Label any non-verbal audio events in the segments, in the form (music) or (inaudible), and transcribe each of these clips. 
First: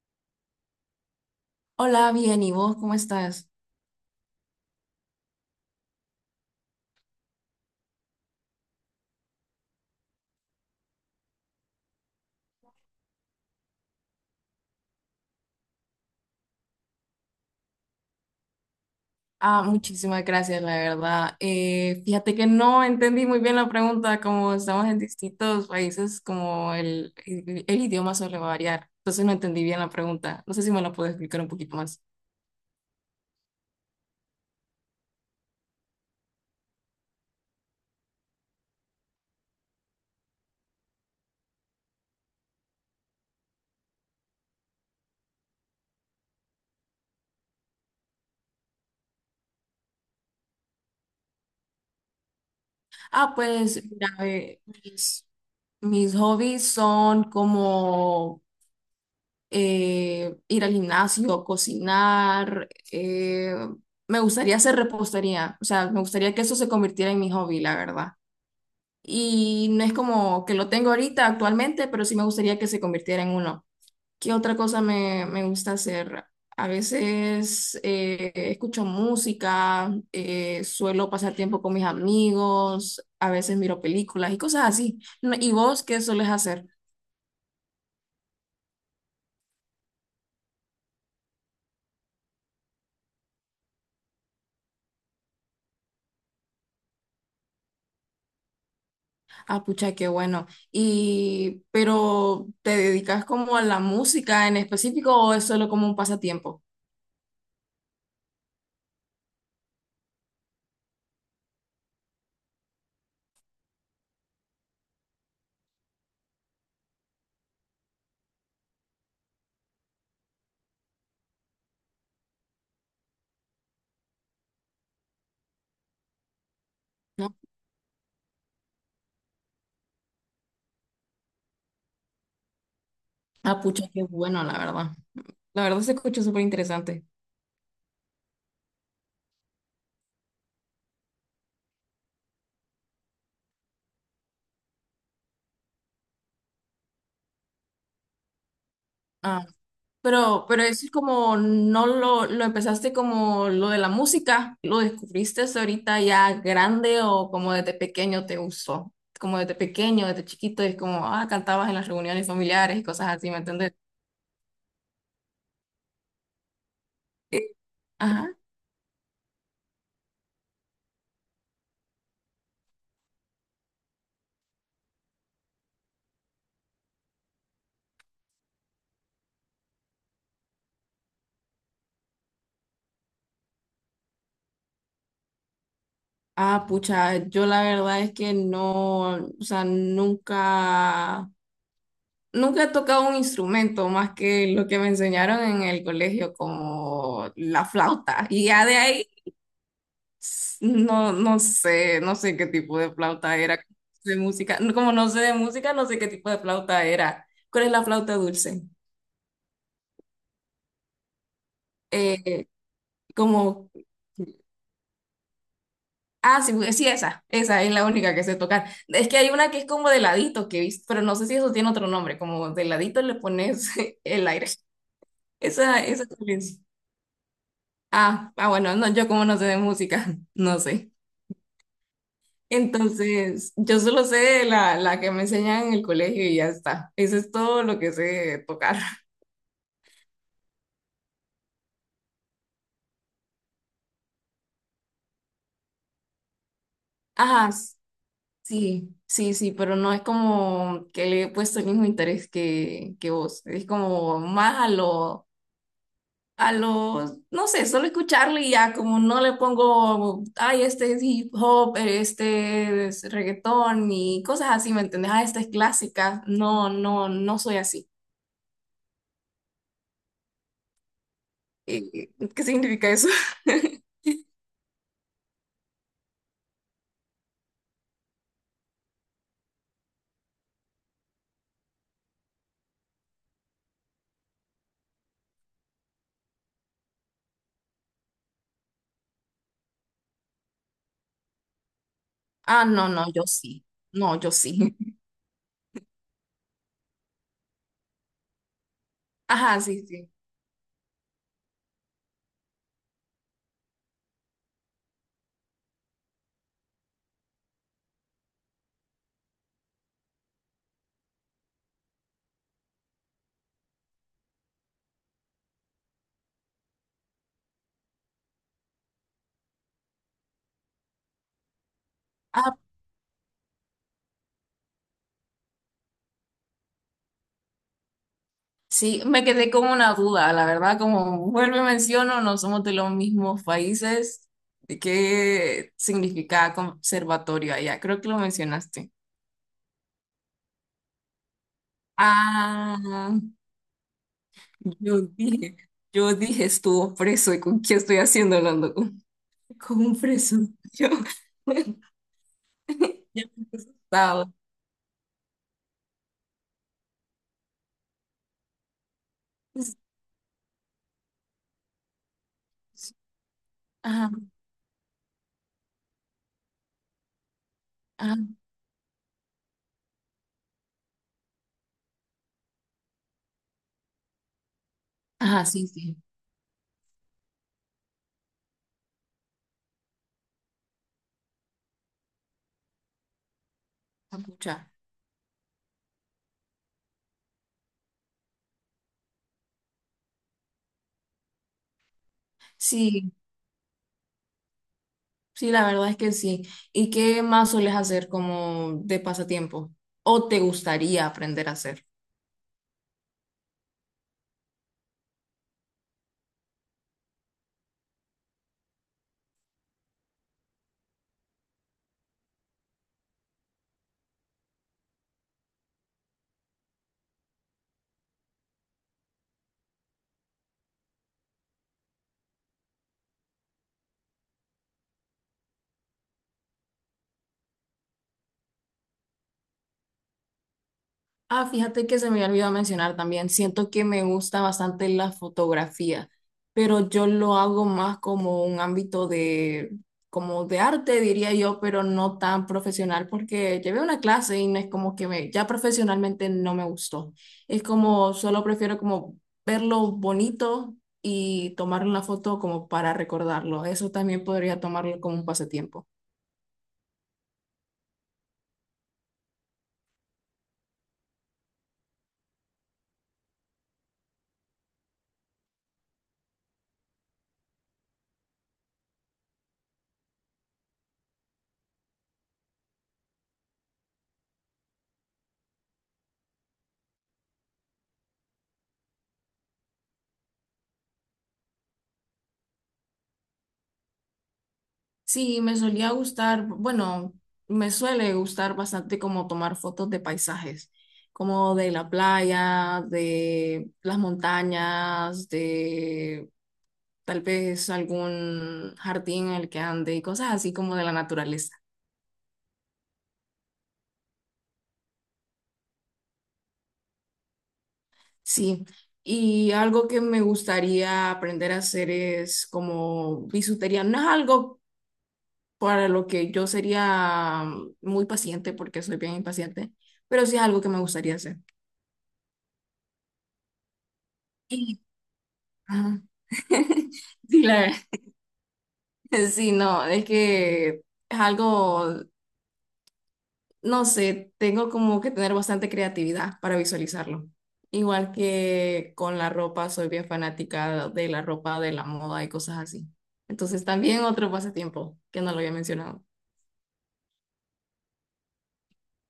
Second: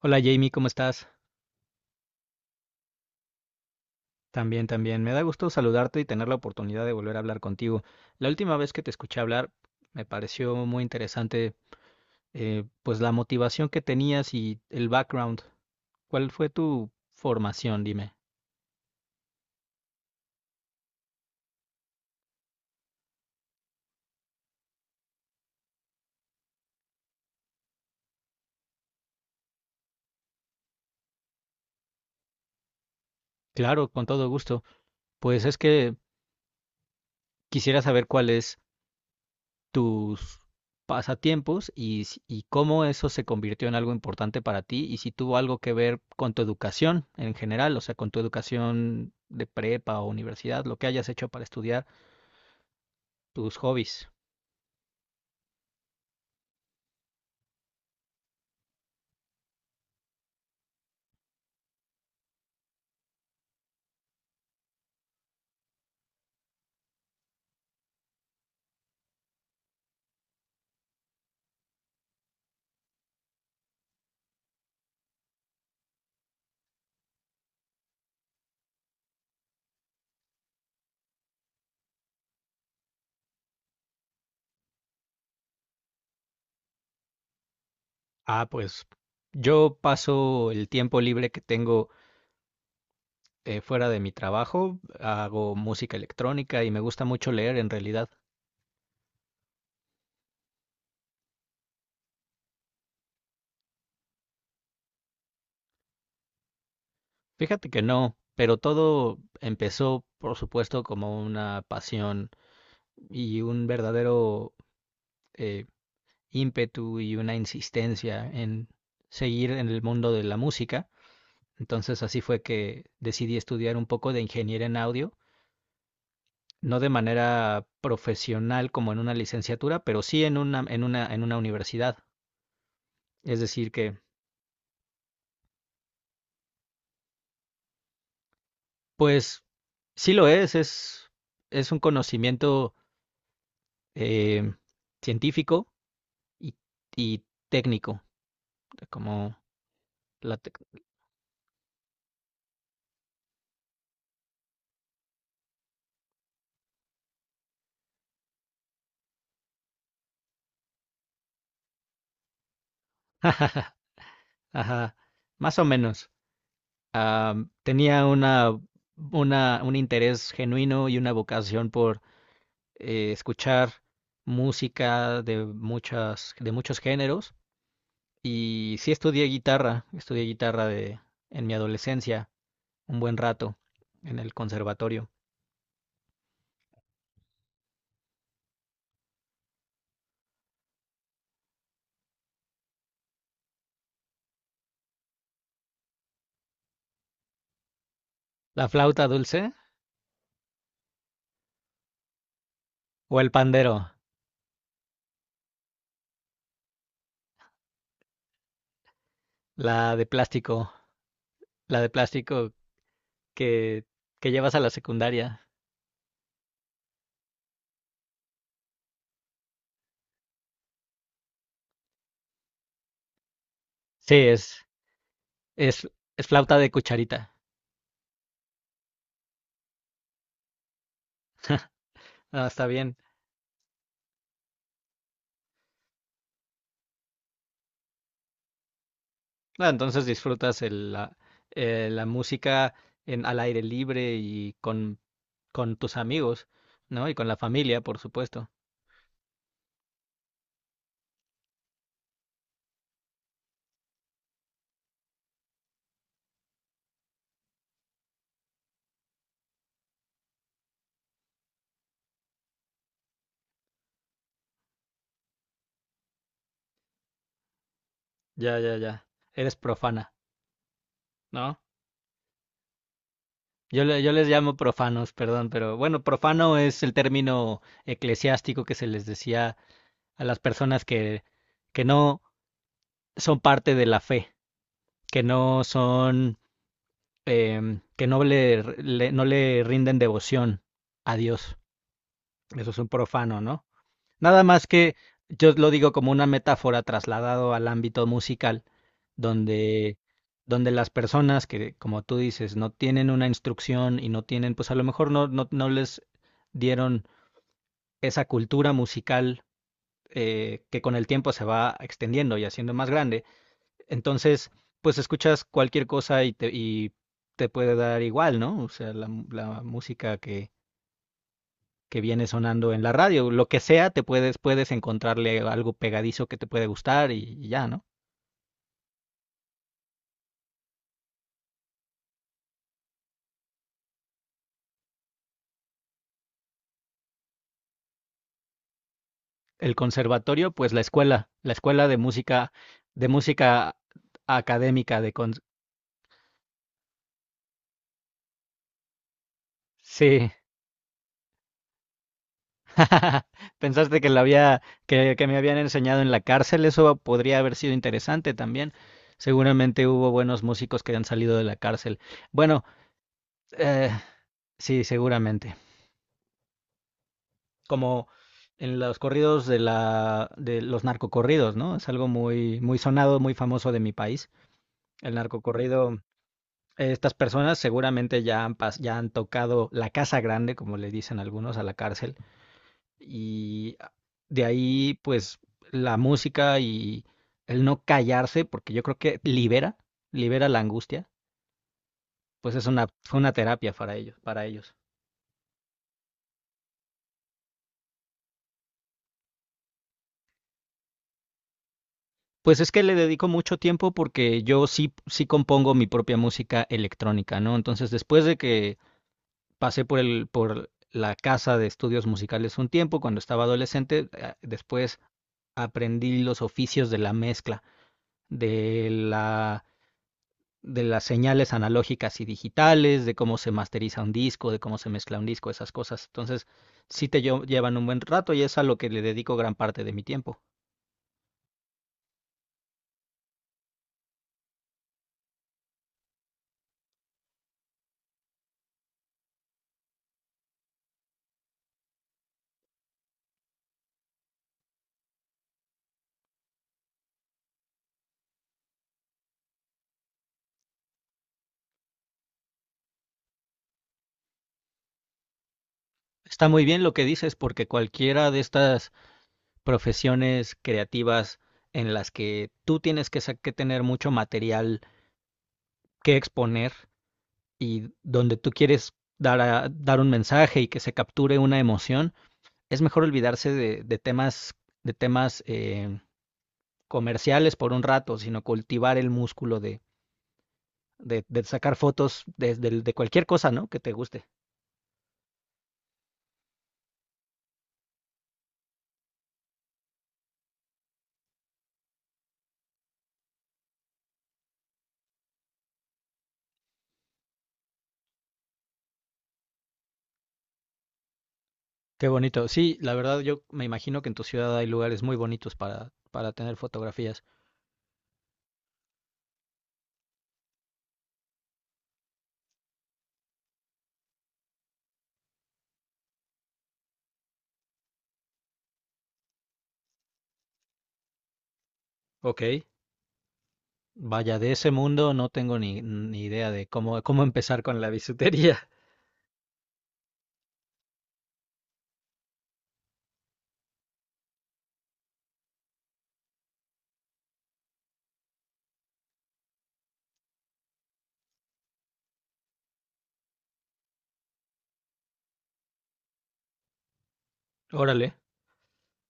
Hola Jamie, ¿cómo estás? Hola, bien, ¿y vos cómo estás? También, también. Me da gusto saludarte y tener la oportunidad de volver a hablar contigo. La última vez que te escuché hablar me pareció muy interesante, pues la motivación que tenías y el background. ¿Cuál fue tu formación? Dime. Ah, muchísimas gracias, la verdad. Fíjate que no entendí muy bien la pregunta, como estamos en distintos países, como el idioma suele variar. Entonces no entendí bien la pregunta. No sé si me la puedes explicar un poquito más. Claro, con todo gusto. Pues es que quisiera saber cuál es tus pasatiempos y, y cómo eso se convirtió en algo importante para ti y si tuvo algo que ver con tu educación en general, o sea, con tu educación de prepa o universidad, lo que hayas hecho para estudiar, Ah, tus pues, hobbies. mira, mis hobbies son como ir al gimnasio, cocinar, me gustaría hacer repostería. O sea, me gustaría que eso se convirtiera en mi hobby, la verdad. Y no es como que lo tengo ahorita actualmente, pero sí me gustaría que se convirtiera en uno. ¿Qué otra cosa me gusta hacer? A veces escucho música, suelo pasar tiempo con mis amigos, a veces miro películas y cosas así. No, ¿y vos qué sueles hacer? Ah, pues yo paso el tiempo libre que tengo, fuera de mi trabajo, hago música electrónica y me gusta mucho leer en realidad. Ah, pucha, qué bueno. Y, pero ¿te dedicas como a la música en específico o es solo como un pasatiempo? Fíjate que no, pero todo empezó, por supuesto, como una pasión y un verdadero eh, ímpetu y una insistencia en seguir en el mundo de la música. Entonces así fue que decidí estudiar un poco de ingeniería en audio, no de ¿No? manera profesional como en una licenciatura, pero sí en una, en una, en una universidad. Es Ah, decir pucha, que, qué bueno, la verdad. La verdad se escucha súper interesante. pues, sí lo es un conocimiento eh, científico y, y técnico, como la... Pero eso es como, no lo empezaste como lo de la música, lo descubriste ahorita ya grande, o como desde pequeño te gustó, como desde pequeño, desde chiquito, es como, ah, cantabas en las reuniones familiares y cosas así, ¿me entiendes? (laughs) Ajá, más o menos. Eh, Tenía Ajá. Una, un interés genuino y una vocación por escuchar música de muchas, de muchos géneros. Y sí estudié guitarra de, en mi adolescencia, un buen rato, en el conservatorio. Ah, pucha, yo la verdad es que no, o sea, nunca, nunca he tocado un instrumento más que lo que me enseñaron en el colegio, como la flauta. Y ya ¿La de ahí flauta dulce no, no sé, no sé qué tipo de o el flauta era, pandero? de música, como no sé de música, no sé qué tipo de flauta era. ¿Cuál es la flauta dulce? La de plástico, la de Eh, plástico como, que, que llevas a la secundaria. ah, sí, sí, esa es la única que sé tocar. Es que hay una que es como de ladito que he visto, pero no sé si eso tiene otro nombre, como de ladito le pones (laughs) Sí, el aire. Esa, es, esa es cuál flauta es. de cucharita. Ah, ah, bueno, no, yo como no sé de música, (laughs) no sé. Ah, está bien. Entonces, yo solo sé la que me enseñan en el colegio y ya está. Eso es todo lo que sé tocar. Ah, entonces disfrutas el, la, la música en, al aire libre y con tus amigos, ¿no? Y (laughs) con la Ajá, familia, por supuesto. sí, sí, sí, pero no es como que le he puesto el mismo interés que vos. Es como más a lo, no sé, solo escucharle y ya, como no le pongo, ay, este es hip hop, este es reggaetón y cosas así, ¿me entendés? Ah, esta es clásica. No, no, no soy así. Ya, ya, ya. Eres profana, ¿no? Eh, ¿Qué significa eso? (laughs) Yo, yo les llamo profanos, perdón, pero bueno, profano es el término eclesiástico que se les decía a las personas que no son parte de la fe, que no son, que no le, no le rinden devoción a Dios. Ah, Eso es un no, no, yo profano, ¿no? sí. No, yo Nada más sí. que (laughs) yo lo digo como una metáfora trasladado al ámbito musical, Ajá, sí, donde, sí. donde las personas que, como tú dices, no tienen una instrucción y no tienen, pues a lo mejor no, no, no les dieron esa cultura musical, que con el tiempo se va extendiendo y haciendo más grande. Entonces, pues escuchas cualquier cosa y te puede dar igual, ¿no? O sea, la música que viene Ah, sonando en la radio. Lo que sea, te puedes, puedes encontrarle algo pegadizo que te puede gustar y ya, ¿no? sí, me quedé con una duda, la verdad, como vuelvo y menciono, no somos de los mismos países. ¿De qué significa conservatorio allá? Creo que lo mencionaste. El conservatorio, pues la escuela de Ah, música académica yo de con... dije, yo dije estuvo preso y con quién estoy haciendo hablando con un Sí. preso. Yo, (laughs) (laughs) ya me he Pensaste que la asustado. había, que me habían enseñado en la cárcel, eso podría haber sido interesante también. Seguramente hubo buenos músicos que han salido de la cárcel. Bueno, eh, Ajá, sí, seguramente. Como ajá, en los corridos de la de los narcocorridos, ¿no? Es algo muy muy sonado, muy famoso de mi país. El ajá, sí, narcocorrido, sí. Estas personas seguramente ya han ya han tocado la casa grande, como le dicen algunos, a la cárcel y de Capucha. ahí pues la música y el no callarse, porque yo creo que libera, libera la angustia, pues es una Sí, fue una terapia para ellos, para ellos. sí, la verdad es que sí. ¿Y qué más sueles hacer como de pasatiempo? ¿O te gustaría aprender a hacer? Pues es que le dedico mucho tiempo porque yo sí, sí compongo mi propia música electrónica, ¿no? Entonces, después de que pasé por el, por la casa de estudios musicales un tiempo, cuando estaba adolescente, después aprendí los oficios de la mezcla, de la, de las señales analógicas y digitales, de cómo se masteriza un disco, de cómo se mezcla un disco, esas cosas. Entonces, sí te llevan un buen rato y es a lo que le dedico gran parte de mi tiempo. Ah, fíjate que se me había olvidado mencionar también. Siento que me gusta bastante la fotografía, pero yo lo hago más como un ámbito de, como de arte, diría yo, pero no tan profesional, porque llevé una clase y no es como que me, ya profesionalmente no me gustó. Es como, solo prefiero como verlo bonito y tomar una foto como para recordarlo. Eso también podría tomarlo como un pasatiempo. Está muy bien lo que dices porque cualquiera de estas profesiones creativas en las que tú tienes que, que tener mucho material que exponer y donde tú quieres dar, dar un mensaje y que se capture una emoción, es mejor olvidarse de temas, de temas, comerciales por un rato, sino cultivar el músculo de sacar fotos de, de cualquier cosa, ¿no? Que te guste. Sí, me solía gustar, bueno, me suele gustar bastante como tomar fotos de paisajes, como de la playa, de las montañas, de tal vez algún jardín en el que ande y cosas así como de la naturaleza. Qué bonito. Sí, la verdad yo me imagino que en tu ciudad hay lugares muy bonitos para tener fotografías. Sí, y algo que me gustaría aprender a hacer es como bisutería. No es algo para lo que yo sería muy paciente porque soy bien impaciente, pero sí es algo que me gustaría hacer. Ok. Vaya, de ese mundo no tengo ni, Ajá. ni idea de (laughs) cómo, cómo Sí, la empezar verdad. con la bisutería. (laughs) Sí, no, es que es algo, no sé, tengo como que tener bastante creatividad para visualizarlo. Igual que con la ropa, soy bien fanática de la ropa, de la moda y cosas así. Entonces también otro pasatiempo que no lo había mencionado. (laughs) Órale.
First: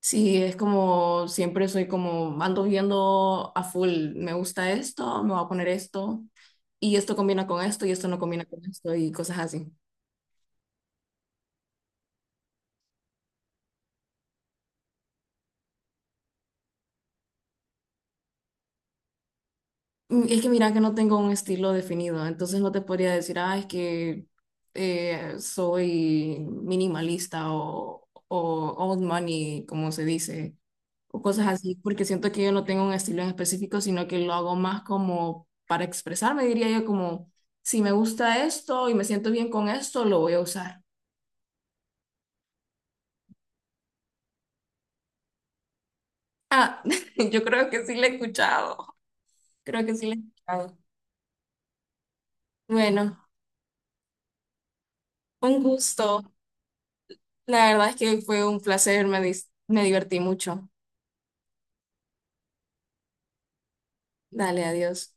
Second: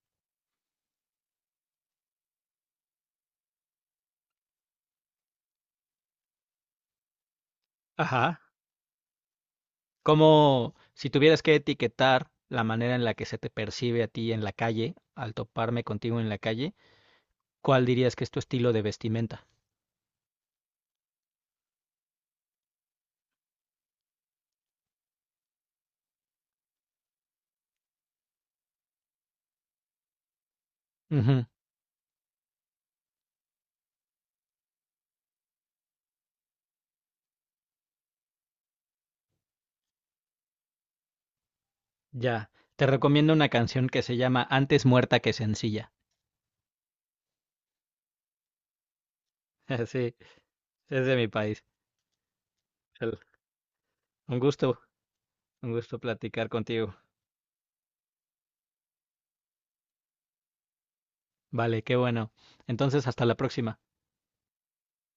Sí, es como siempre soy como ando viendo a full, me gusta esto, me voy a poner esto y esto combina con esto y esto no Ajá. combina con esto y cosas así. Como si tuvieras que etiquetar la manera en la que se te percibe a ti en la calle, al toparme contigo en la calle, ¿cuál dirías que es tu estilo de vestimenta? Mm, es que mira que no tengo un estilo definido, entonces no te podría decir, ah, es que soy minimalista o old money, como se dice, o Ujú. cosas así, porque siento que yo no tengo un estilo en específico, sino que lo hago más como para expresarme, diría yo, como si me gusta esto y me siento bien con esto, lo voy a usar. Ya. Te recomiendo una canción que se llama Antes muerta que sencilla. Ah, (laughs) yo creo que sí le he escuchado, creo (laughs) que sí Sí, le he escuchado. es de mi país. Bueno, El- Un gusto, un un gusto gusto. platicar contigo. La verdad es que fue un placer, me, me divertí mucho. Vale, qué bueno. Entonces, hasta la próxima. Dale, adiós.